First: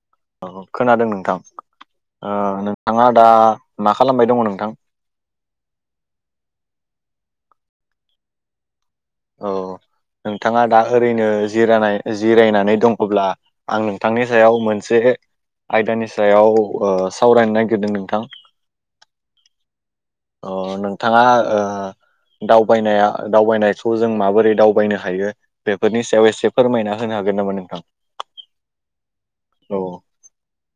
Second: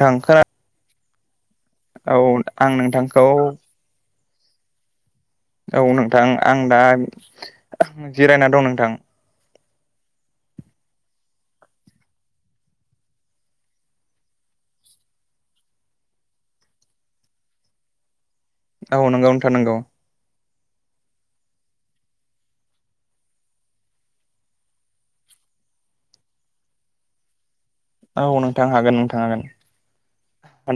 थां खोना औ खोनादों नोंथां औ आं नोंथाङा नोंथांखौ दा मा? खालामबाय दङ नोंथां औ नोंथां आं दा जिरायना दं नोंथां औ नोंथाङा दा ओरैनो जिरायनाय जिरायनानै दङब्ला आं नोंथांनि सायाव मोनसे आयदानि सायाव ओ सावरायनो नागिरदों नोंथां औ नंगौ नोंथां नंगौ अ नोंथाङा ओ दावबायनाया दावबायनायखौ जों माबोरै दावबायनो हायो बेफोरनि सायाव एसे फोरमायना होनो हाग हागोन नामा नोंथां? औ नोंथां हागोन नोंथां हागोन औ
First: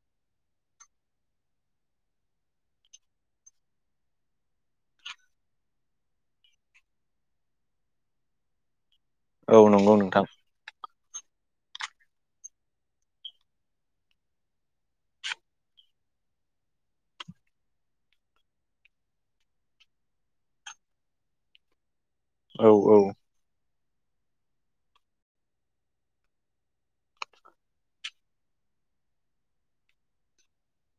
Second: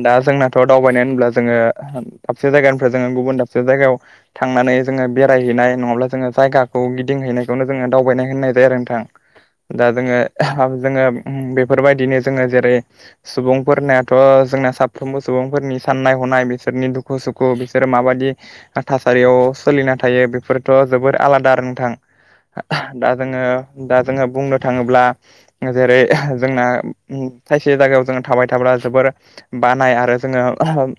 दा जोंनाथ' दावबायनाय होन्ला जोङो दाबसे जायगानिफ्राय जोङो गुबुन दाबसे जायगायाव थांनानै नै जोङो बेरायह हैैनाय नङाब्ला जोङो जायाखौ गिदिंह हैनायखौनो जोङो दावबायनाय होननाय जायो आरो नोंथां औ दा नंगौ जोङो नोंथां जोङो बेफोरबायदिनो जोङो जेरै सुबुंफोरना थ जोंना साफ्रोमबो सुबुंफोरनि साननाय हनाय बिसोरनि दुखु सुखु बिसोरो माबायदि थास रियाव सोलिना थायो बेफोरथ' जोबोर आलादा नोंथां औ आ दा जोङो दा जोङो बुंनो थाङोब्ला जेरै जोंना खायसे जायगायाव जोङो थाबाय थाब्ला जोबोर बानाय आरो जोङो ओम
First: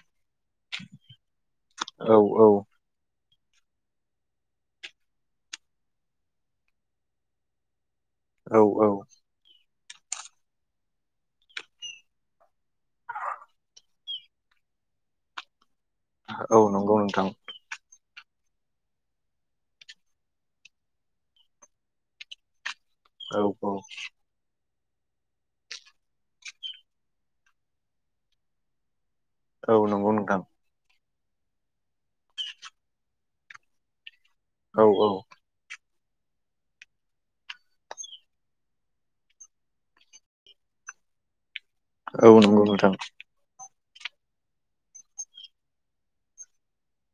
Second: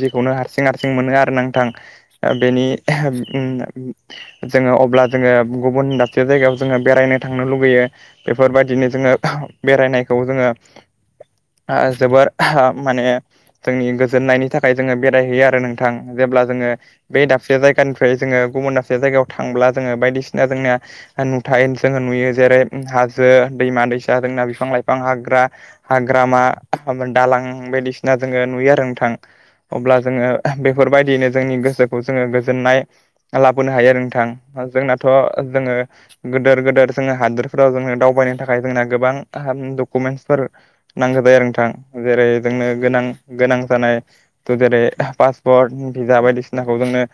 बेखौनो हारसिं हारसिं मोनो आरो नोंथां औ बेनि जोङो अब्ला जोङो गुबुन दाबसे जायगायाव जोङो बेरायनो थांनो लुुबैयो औ औ बेफोरबायदिनो जोङो बेरायनायखौ जोङो ओ जोबोर माने जोंनि गोजोननायनि थाखाय जोङो बेरायहैयो आरो नों थां जेब्ला औ जोङो नंगौ बे नोंथां दाबसे जायगानि फ्राय जोङो गुबुन दाबसे जायगायाव थांब्ला जोङो बायदिसिना जोंना नुथाय जोङो नुयो जेरै हाजो औ औ दैमा दैसा रोंना बिफां लाइफां हाग्रा हाग्रामा दालां बायदिसिना जोङो नुयो आरो नोंथां औ अब्ला नंगौ जोङो नोंथां ओ बेफोरबायदिनो जोंनि गोसोखौ जोङो गोजोननाय लाबोनो हायो आरो नोंथां औ जोंनाथ' औ जोङो गोदोर गोदोर जोङो हादोरफोराव जोङो दावबायनो थाखाय जोंना गोबां डकुमेन्टसफोर नांगौ जायो आरो नोंथां जेरै औ नंगौ जोंनो नोंथां गोनां गोनां जानाय थ जेरै पासपर्ट भिसा बायदिसिनाखौ जोंनो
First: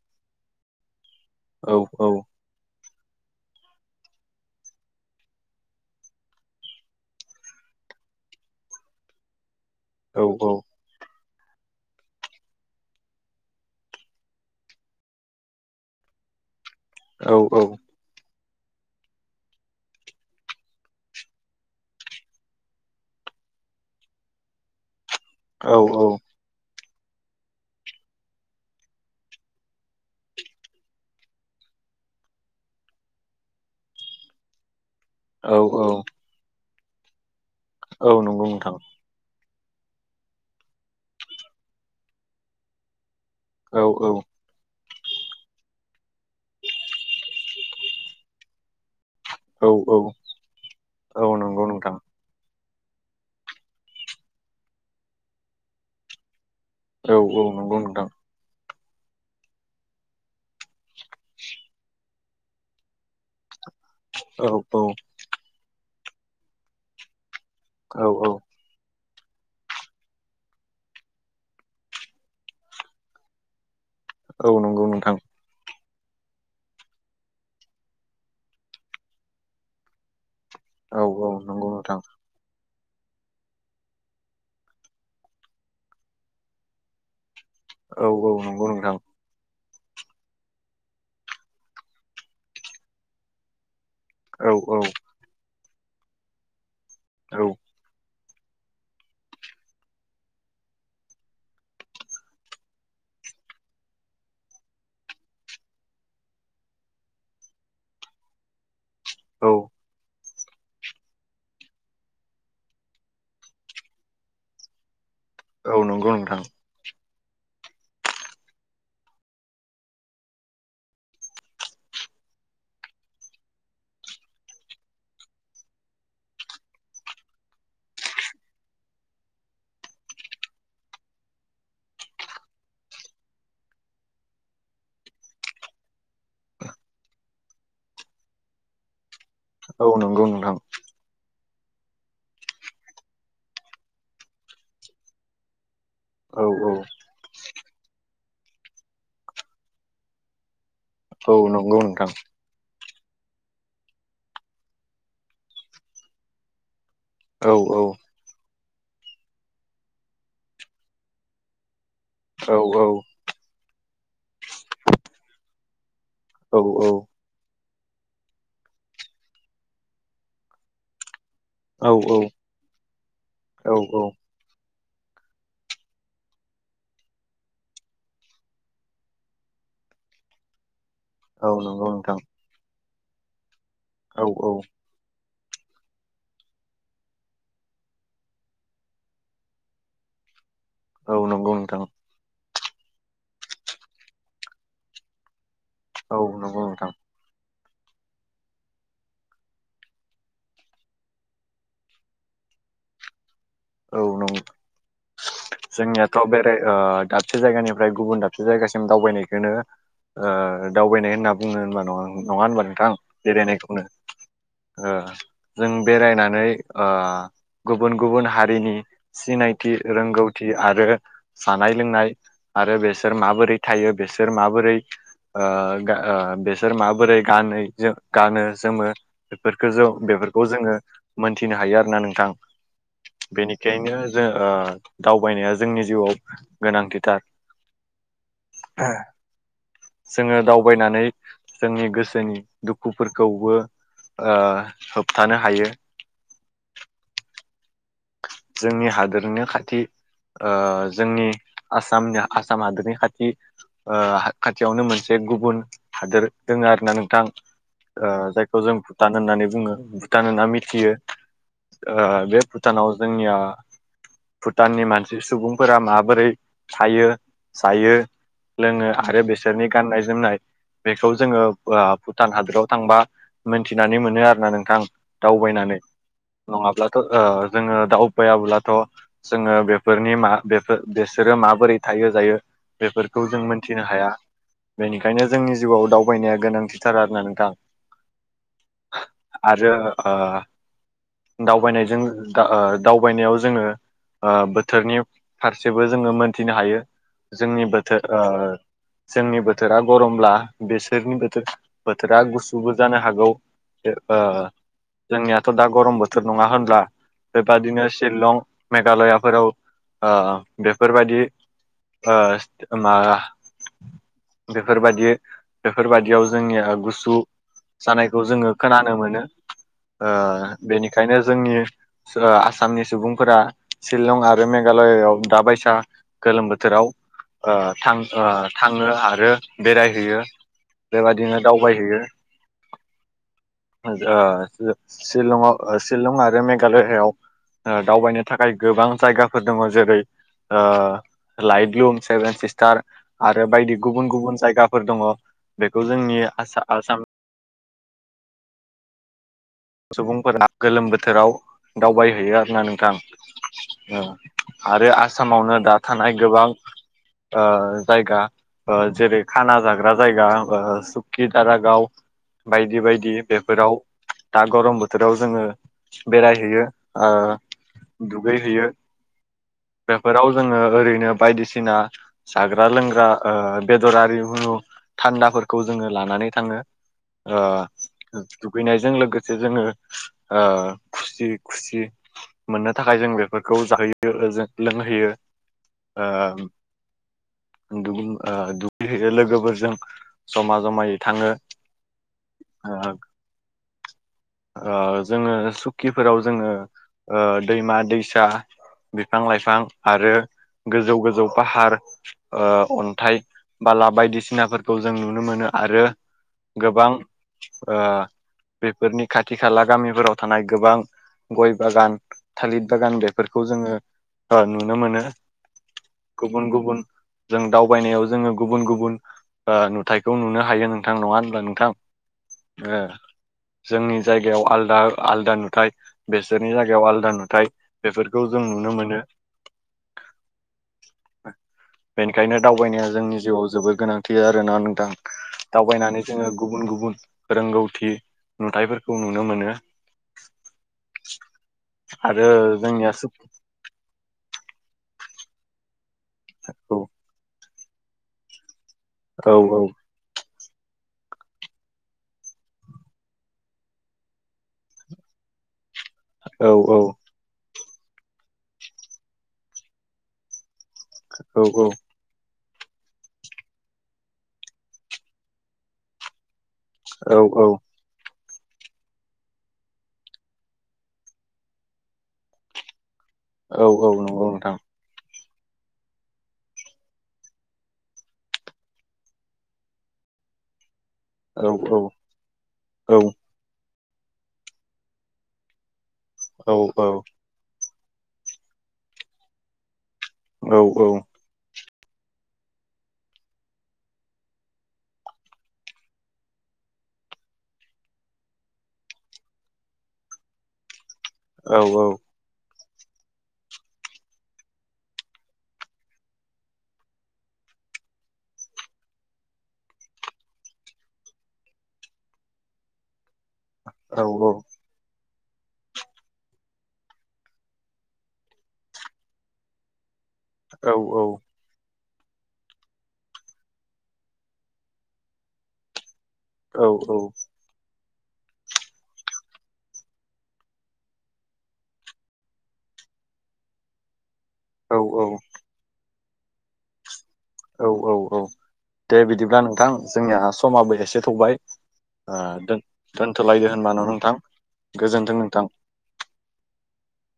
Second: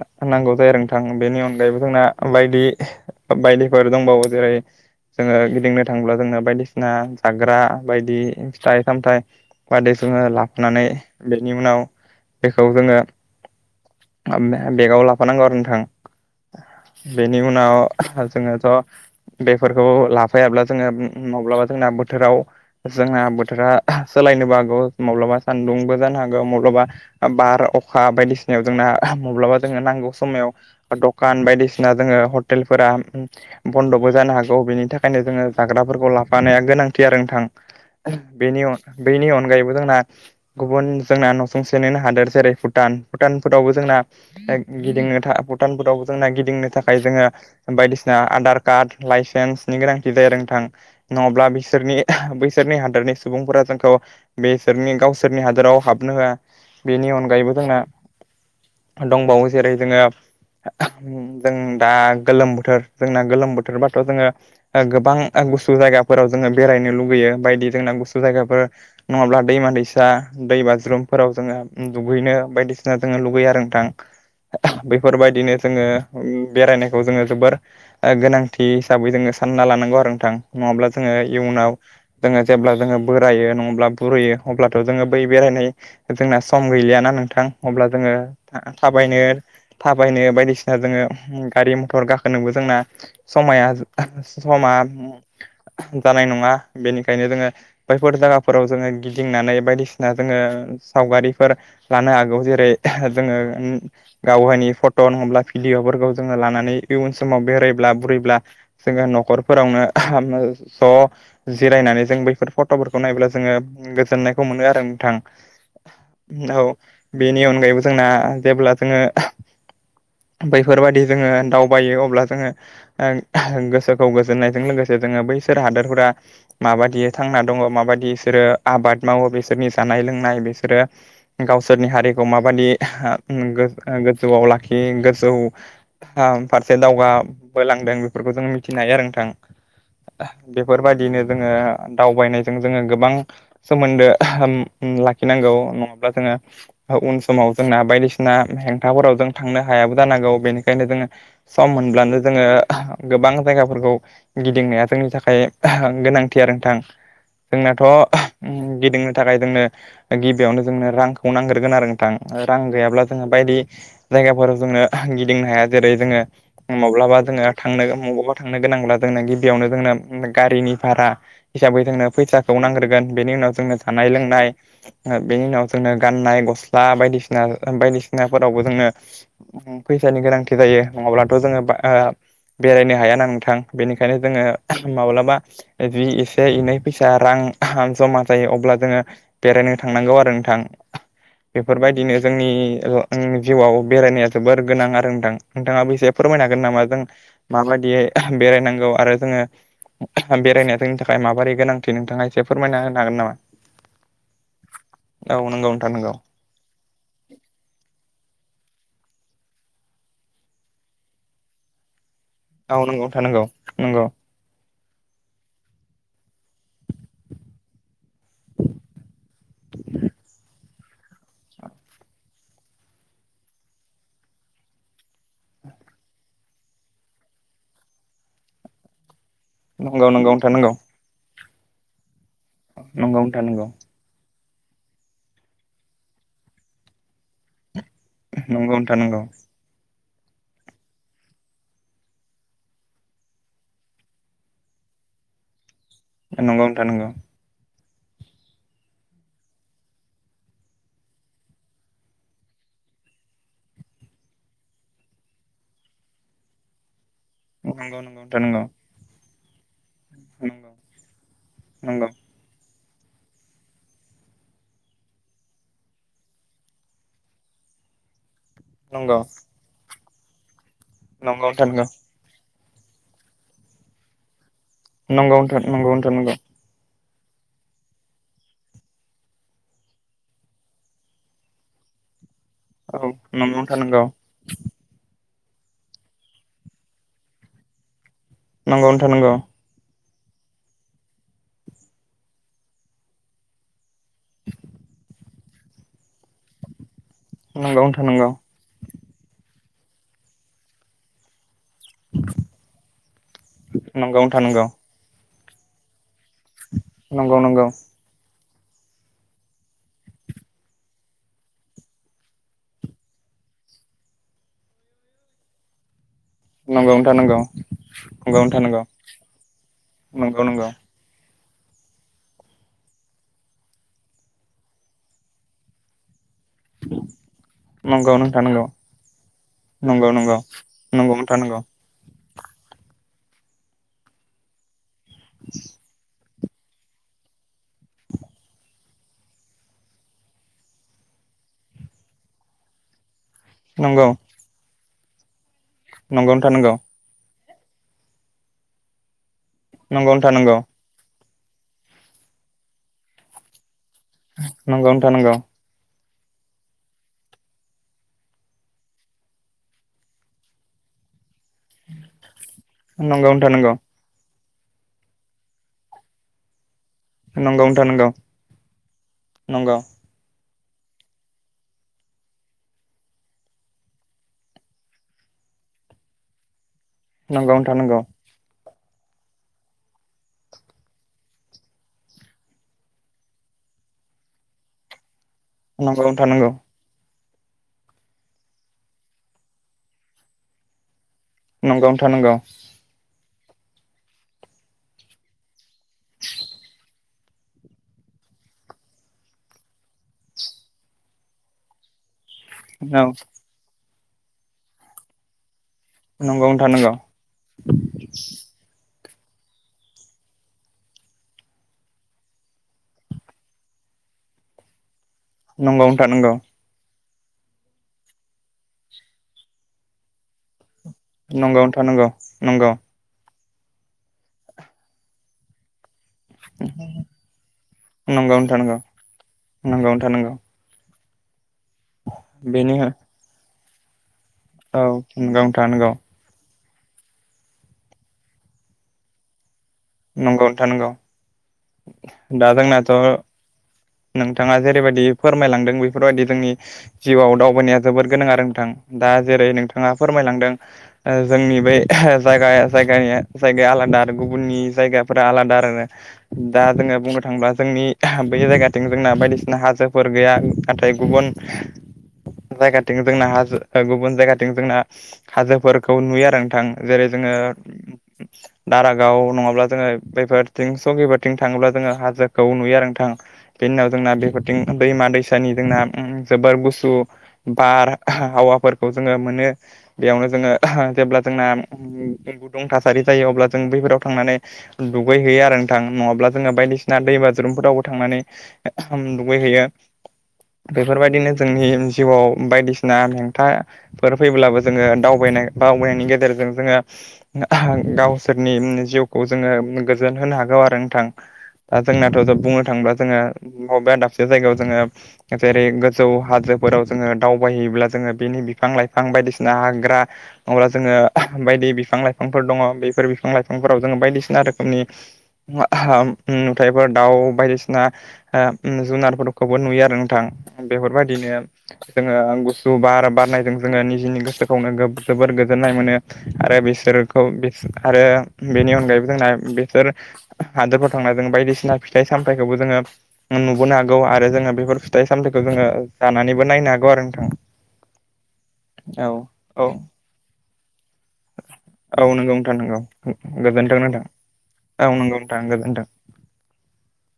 नां नांगौ जायो आरो बेनि अनगायैबो औ जोंना औ बायदि बायदिफोर दंबावो जेरै जोङो गिदिंनो थांब्ला जोङो बायदिसिना जाग्रा बायदि फिथाइ सामथायाइ बादै औ जोङो लाफानै बेनि उनाव बेखौ जोङो बे बेगाव लाफानांगौ आरो नोंथां औ बेनि औ उनाव जोङोथ' बेफोरखौ लाफैायाब्ला जोङो माब्लाबा जोंना बोथोराव जोंना बो थोरा सोलायनोबो हागौ माब्लाबा औ सान्दुंबो जानो हागौ माब्लाबा बार अखा बायदिसिनायाव जोंना माब्लाबा जोंङो नांगौ समाव दखान बायदिसिना जों ओ हटेलफोरा बन्द'बो जानो हागौ बेनि था खायनो जोङो औ औ जाग्राफोरखौ लाफानाया गोनांथि आरो नोंथां औ नंगौ बेनि नोंथां बेनि अनगायैबो जोंना गुबुन जोंना न'सेेंनो हादोर जेरै भुटान भुटानफोरावबो औ जोंना औ गिदिंनो थाखाय भुटानफोराव जोंना गिदिंनो थाखाय जोङो बायदिसिना आधार कार्ड औ लाइसेन्सनि औ गोनांथि जाया नोंथां औ नङाब्ला नंगौ नोंथां बिसोरनि बैसोरनि हा हादोरनि सुबुंफोरा जोंखौ बिसोरनि गावसोरनि हादोराव हाबनो होआ बेनि औ औ अनगायैबो नंगौ जोंना नोंथां दंबावो जेरै जोङो जों दा गोलोम बोथोर जोंना गोलोम बो बोथोर बाथ' जोङो औ गोबां गुसु जायगाफोराव जोङो बेरायनो लुुबैयो बायदि जोंना औ गुसु जायगाफोर नङाब्ला दैमा दैसा दै बाज्रुमफोराव जोङो दुगैनो बायदिसिना जोङो लुगै आरो नोंथां औ नंगौ नोंथां बेफोरबायदिनो जोङो बेरायनायखौ जोङो जोबोर ओ गोनांथि हिसाबै जोङो सानना लानांगौ आरो नोंथां नङाब्ला औ जोङो औ नंगौ इयुनाव नोंथां जोङो जेब्ला जोङो बोरायो नङाब्ला बुरैयो अब्लाथ' जोङो बै बेरायनाय जोंना सम गैलियाना नोंथां अब्ला औ जोङो औ नंगौ नोंथां थाबायनो थाबायनो बायदिसिना जोङो गारि मथर गाखोनोबो जोंना समाया औ समा औ जानाय नङा बेनिखायनो जोङो बैफोर जायगा फोराव जोङो गिदिंनानै बायदिसिना जोङो सावगारिफोर लानो हागौ जेरै जोङो गावहायनि फट' नङाब्लाभिडिअफोरखौ जोङो लानानै इयन समाव बेरायब्ला बुरैब्ला जोङो औ न'खरफोरावनो ज' जिरायनानै जों बैफोर फट'फोरखौ नायब्ला जोङो गोजोननायखौ मोनो आरो नोंथां औ नंगौ नोंथां औ बेनि अनगायैबो जोंना जेब्ला जोङो [inaudible] बैफोरबायाददि जोङो दावबायो अब्ला जोङो गोसोखौ गोजोननायजों लोगोसे जोङो बै बिसोर हादोरफोरा माबा थांना दङ माबाददि बिसोरो आबाद मावो बिसोरनि जानाय लोंनाय बिसोरो गावसोरनि हारिखौ माबादि गोजौआव लाखि गोजौ फारसे दावगाबोलांदों बेफोरखौ जों मिथिनो हायो आरो नोंथां। औ नंगौ नोंथां बेफोरबायदिनो जोङो दावबायनायजों जोङो गोबां सोमोन्दो लाखिनांगौ। औ औ जोङो उन समाव जोंना बायदिसिना हेंथाफोराव जों थांनो हायाबो जानांगौ बेनि ओखायनो जोङो औ सम नंगौ नोंथां मोनब्लानो जोङो गोबां जायगाफोरखौ गिदिंनाया जोंनि थाखाय गोनांथि आरो नोंथां। औ औ जोंनाथ' गिदिंनो थाखाय जोंनो गिबियावनो जोंनो रांखौ नांग्रोगोन आरो। रां औ गैयाब्ला जोङो बायदि जायगाफोराव जोंो गिदिंनो हाया जेरै जोङो औ औ माब्लाबा जोङो थांनो बबावबा थांनो गोनांब्ला जोंनो गिबियावनो जोंनो गारिनि भारा हिसाबै औ जोंनो फैसाखौ नांग्रोगोन बेनि उनाव औ जोंनो जानाय लोंनाय बेनि उनाव जोंनो गाननाय गस्ला बायदिसिना बायदिसिनाफोरावबो जोंङो फै फैसानि गोनांथि जायो। नङाब्लाथ' औ जोङो नंगौ नोंथां बेरायनो हायााना नोंथां बेनिखायनो औ जोङो औ माब्लाबा ए बे [unintelligible] जे एनै फैसा रां जमा जायो अब्ला जोङो बेरायनो थांनांगौ आरो नोंथां। औ नंगौ नोंथां औ बेफोरबायदिनो जोंनि जिउआव बेरायनाया जोबोर गोनां आरो ओनदो आं नोंथाङाबो एसे फोरमायनो हागोन नंगौ नामा नोंथां जों माबायदियै बेरायनांगौ आरो जोङो बेरायनाया जोंनि थाखाय ताइमा बोरै गोनांथि नोंथाङा एसे फोरमायना होनो हागोन नामा? औ नंगौ औ नंगौ नोंथां नंगौ जोंनियाथ' बेराय ओ दाबसे जायगानिफ्राय गुबुन दाबसे जायगा दावबायनायखौनो ओ दावबायनाय होनना बुङो होनबा नङा नङा होनबा औ नोंथां नंगौ नंगौ बेरायनायखौनो नंगौ ओ जों बेरायनानै ओ गुबुन गुबुन हारिनि सिनायथि रोंगौथि आरो जानाय लोंनाय आरो बेसोर माबोरै थायो बेसोर माबोरै ओ बेसोर माबोरै गानो गानो जोमो बेफोरखौ जों नंगौ नंगौ नोंथां बेफोरखौ नंगौ जोङो मोनथिनो हायो आरो ना नोंथां। नंगौ बेनिखायनो ओ जों ओ दावबायनाया जोंनि जिउआव गोनांथिथार। नंगौ नोंथां नंगौ। जोङो दावबायनानै जोंनि गोसोनि दुखुफोरखौबो ओ होबथानो हायो। नंगौ नोंथां नंगौ जोंनि हादोरनि खाथि ओ जोंनि आसामनि आसाम हादोरनि खाथि ओ खाथियावनो मोनसे गुबुन हादोर दोङो आरोना नोंथां। नंगौ ओ नंगौ नोंथां जायखौ नंगौ जों भुटान होननानै बुङो भुटान होनना मिथियो ओ नंगौ बे भुटानाव जोंनिया भुटाननि मानसि सुबुंफोरा माबोरै थायो जायो। लोङो नंगौ आरो बिसोरनि गाननाय जोमनाय बेखौ जोङो नंगौ नोंथां नंगौ भुटान हादोराव थांबा मोनथिनानै मोनो आरोना नोंथां नंगौ नोंथां दावबायनानै नंगौ नोंथां नंगौ नङाब्ला ओ जोङो दावबायाब्लाथ' जोङो बेफोरनि माफोर बेसोरो माबोरै थायो जायो? औ बेफोरखौ जों नंगौ नोंथां मोनथिनो नंगौ हाया बेनिखायनो जोंनि जिउआव दावबायनाया गोनांथिथार आरोना नोंथां। नंगौ नोंथां नंगौ आरो ओ दावबायनायजों दावबायनायाव जोङो ओ बोथोरनि फारसेबो जोङो मोनथिनो हायो। जोंनि बोथोर नोंथां नंगौ जोंनि बोथोरा गरमब्ला बिसोरनि बोथोर बोथोरा गुसुबो जानो हागौ ओ नंगौ नोंथां नंगौ जोंनियाथ' दा गरम बो थोर नङा होनब्ला? नंगौ नोंथां बेबादिनो शिलं मेघालयाफोराव ओ बेफोरबायदि मा बेफोरबादि बेफोरबादियाव जोंनि गुसु नंगौ जानायखौ नंगौ जोङो खोनानो मोनो। ओ नंगौ नंगौ नोंथां नंगौ बेनिखायनो जोंनि आसामनि सुबुंफोरा शिलं आरो मेघालयायाव दा बायसा गोलोम बोथोराव ओ थां नोंथां नंगौ थाङो आरो नंगौ नंगौ बेरायहैयो। नोंथां नंगौ बेबायदिनो दावबायहैयो। सिलंआव शिलं आरो मेघालआव ओ दावबायनो थाखाय गोबां जायगाफोर दङ जेरै ओ लाइट ब्लुम सेभेन सिसटार आरो बायदि नंगौ गुबुन गुबुन जायगाफोर दङ बेखौ जोंनि नंगौ आसाम नंगौ नोंथां सुबुंफोरा नंगौ गोलोम बोथोराव दावबायहैयो आरो ना नोंथां। ओ आरो आसामावनो दा थानाय गोबां ओ जायगा जेरै खाना जाग्रा जायगा सुकि दारागाव बायदि बायदि नंगौ नंगौ नोंथां बेफोराव नंगौ दा गरम बोथोराव जोङो बेरायहैयो। ओ नंगौ नोंथां नंगौ दुगैहैयो नंगौ बेफोराव जोङो ओरैनो बायदिसिना जाग्रा लोंग्रा ओ बेदरारि थानदा फोर जोङो लानानै थाङो नोंथां नंगौ दुगैनायजों लोगोसे जोङो ओ खुसि खुसि मोननो थाखाय जों बेफोरखौ जाहोयो जों लोंहोयो। नंगौ ओ नोंथां नांगौ दुगैहैयो लोगोफोरजों जमा जमायै थाङो नंगौ नोंथां नंगौ ओ जोङो सुकिफोराव जोङो दैमा दैसा बिफां लाइफां आरो गोजौ गोजौ पाहार अन्थाइ बाला बायदिसिनाफोरखौ जों नुनो मोनो। आरो नंगौ नोंथां गोबां नंगौ ओ बेफोरनि खाथि खाला गामिफोराव थानाय गोबां गय बागान थालिर बागान बेफोरखौ जोङो नुनो मोनो। नंगौ नोंथां नंगौ गुबुन गुबुन जों दावबायनायाव जोङो गुबुन गुबुन नुथायखौ नुनो हायो नों नोंथां नङा होनब्ला नंगौ नोंथां? नंगौ नंगौ जोंनि जायगायाव आलदा आलदा नुथाय बेसोरनि जायगायाव आलदा नुथायाइ बेफोरखौ नंगौ जों नोंथां नुनो नंगौ मोनो। नंगौ नोंथां नंगौ बेनिखायनो बेनि दावबायनाया औ जोंनि जिउआव जोबोद गोनां। थि आरो ना नंगौ नोंथां नंगौ नुथायाइफोरखौ नुनो मोनो। नंगौ नोंथां नंगौ आरो दा जोंनिया जोंनाथ' नोंथाङा जेरैबायदि फोरमायलांदों बेफोरबायदि जोंनि जिउआव दावबायनाया जोबोर गोनां आरो नोंथां। दा औ जेरै नोंथाङा फोरमायलांदों जोंनि बै जायगाया जायगानि जायगाया आलादा आरो गुबुननि जायगाफोरा आलादा आरो। औ दा जोङो बुंनो थाङोब्ला जोंनि बै जायगाथिं जोंना बायदिसिना हाजोफोर गैया नथाय गुबुन औ जायगाथिं जोंना हाजो गुबुन जायगाथिं जोंना हाजोफोरखौ नुयो आरो थां जेरै औ जोङो औ दारागाव नङाब्ला जोङो बेफोरथिं संकिफोरथिं थाङोब्ला जोङो हाजोखौ नुयो आरो नोंथां बेनि उनाव जोंना नंगौ बेफोरथिं नोंथां दैमा दै फसानि जोंना जोबोर गुसु बार हावाफोरखौ जोङो मोनो बेयावनो जोङो जेब्ला जोंना औ औ गुदुं औ थासारि जायो अब्ला जों बैफोराव थांनानै दुगै हैैयो आरो थां नङाब्ला जोङो औ औ बायदिसिना दै बाजुरुमफोरावबो थांनानै दुगैहैयो औ औ बेफोरबायदिनो जोंनि जिउआव बायदिसिना हेंथाफोर फैब्लाबो जोङो दावबायनाय बावबायनायनि गेजेरजों जोङो गावसोरनि जिउखौ जोङो गोजोन होनो हागौ आरो नोंथां औ द जोंनााथ' बुंनो थांब जोङो बबे दाबसे जायगायाव जोङो जेरै गोजौ हाजोफोराव जोङो दावबायोब्ला जो बेनि बिफां लाइफां बायदिसिना हाग्रा अङब्ला जोङो बायदि बिफां लाइफांफोर दङ बेफोर बिफां लाइफांफोराव जोङो बायदिसिना रोखोमनि नुथायफोर दाउ बायदिसिना ना जुनारफोरखौबो नुयो आरो नोंथां बेफोरबायदिनो जोङो गुसु बार बारनायजों जोङो निजिनि गोसोखौनो जोबोर गोजोननाय मोनो आरो बिसोरखौ आरो बेनि अनगायैबो जोंना बेसोर हादोरफोराव थांना जों बायदिसिना फिथाइ सामथाइ फिथाइखौबो जोङो नुबोनो हागौ आरो जोङो बेफोर फिथाइ औ सामथायाइखौ जोङो जानानैबो नायनो हागौ आरो नोंथां औ औ औ दे औ बिदिब्ला नोंथां जोंनिया समाबो एसे थौबाय औ ओ नंगौ नोंथां दोन नंगौ दोनथ'लायदो होनबा गोजोनथों न' नोंथां औ नंगौ नोंथां गोजोनथों [unintelligible]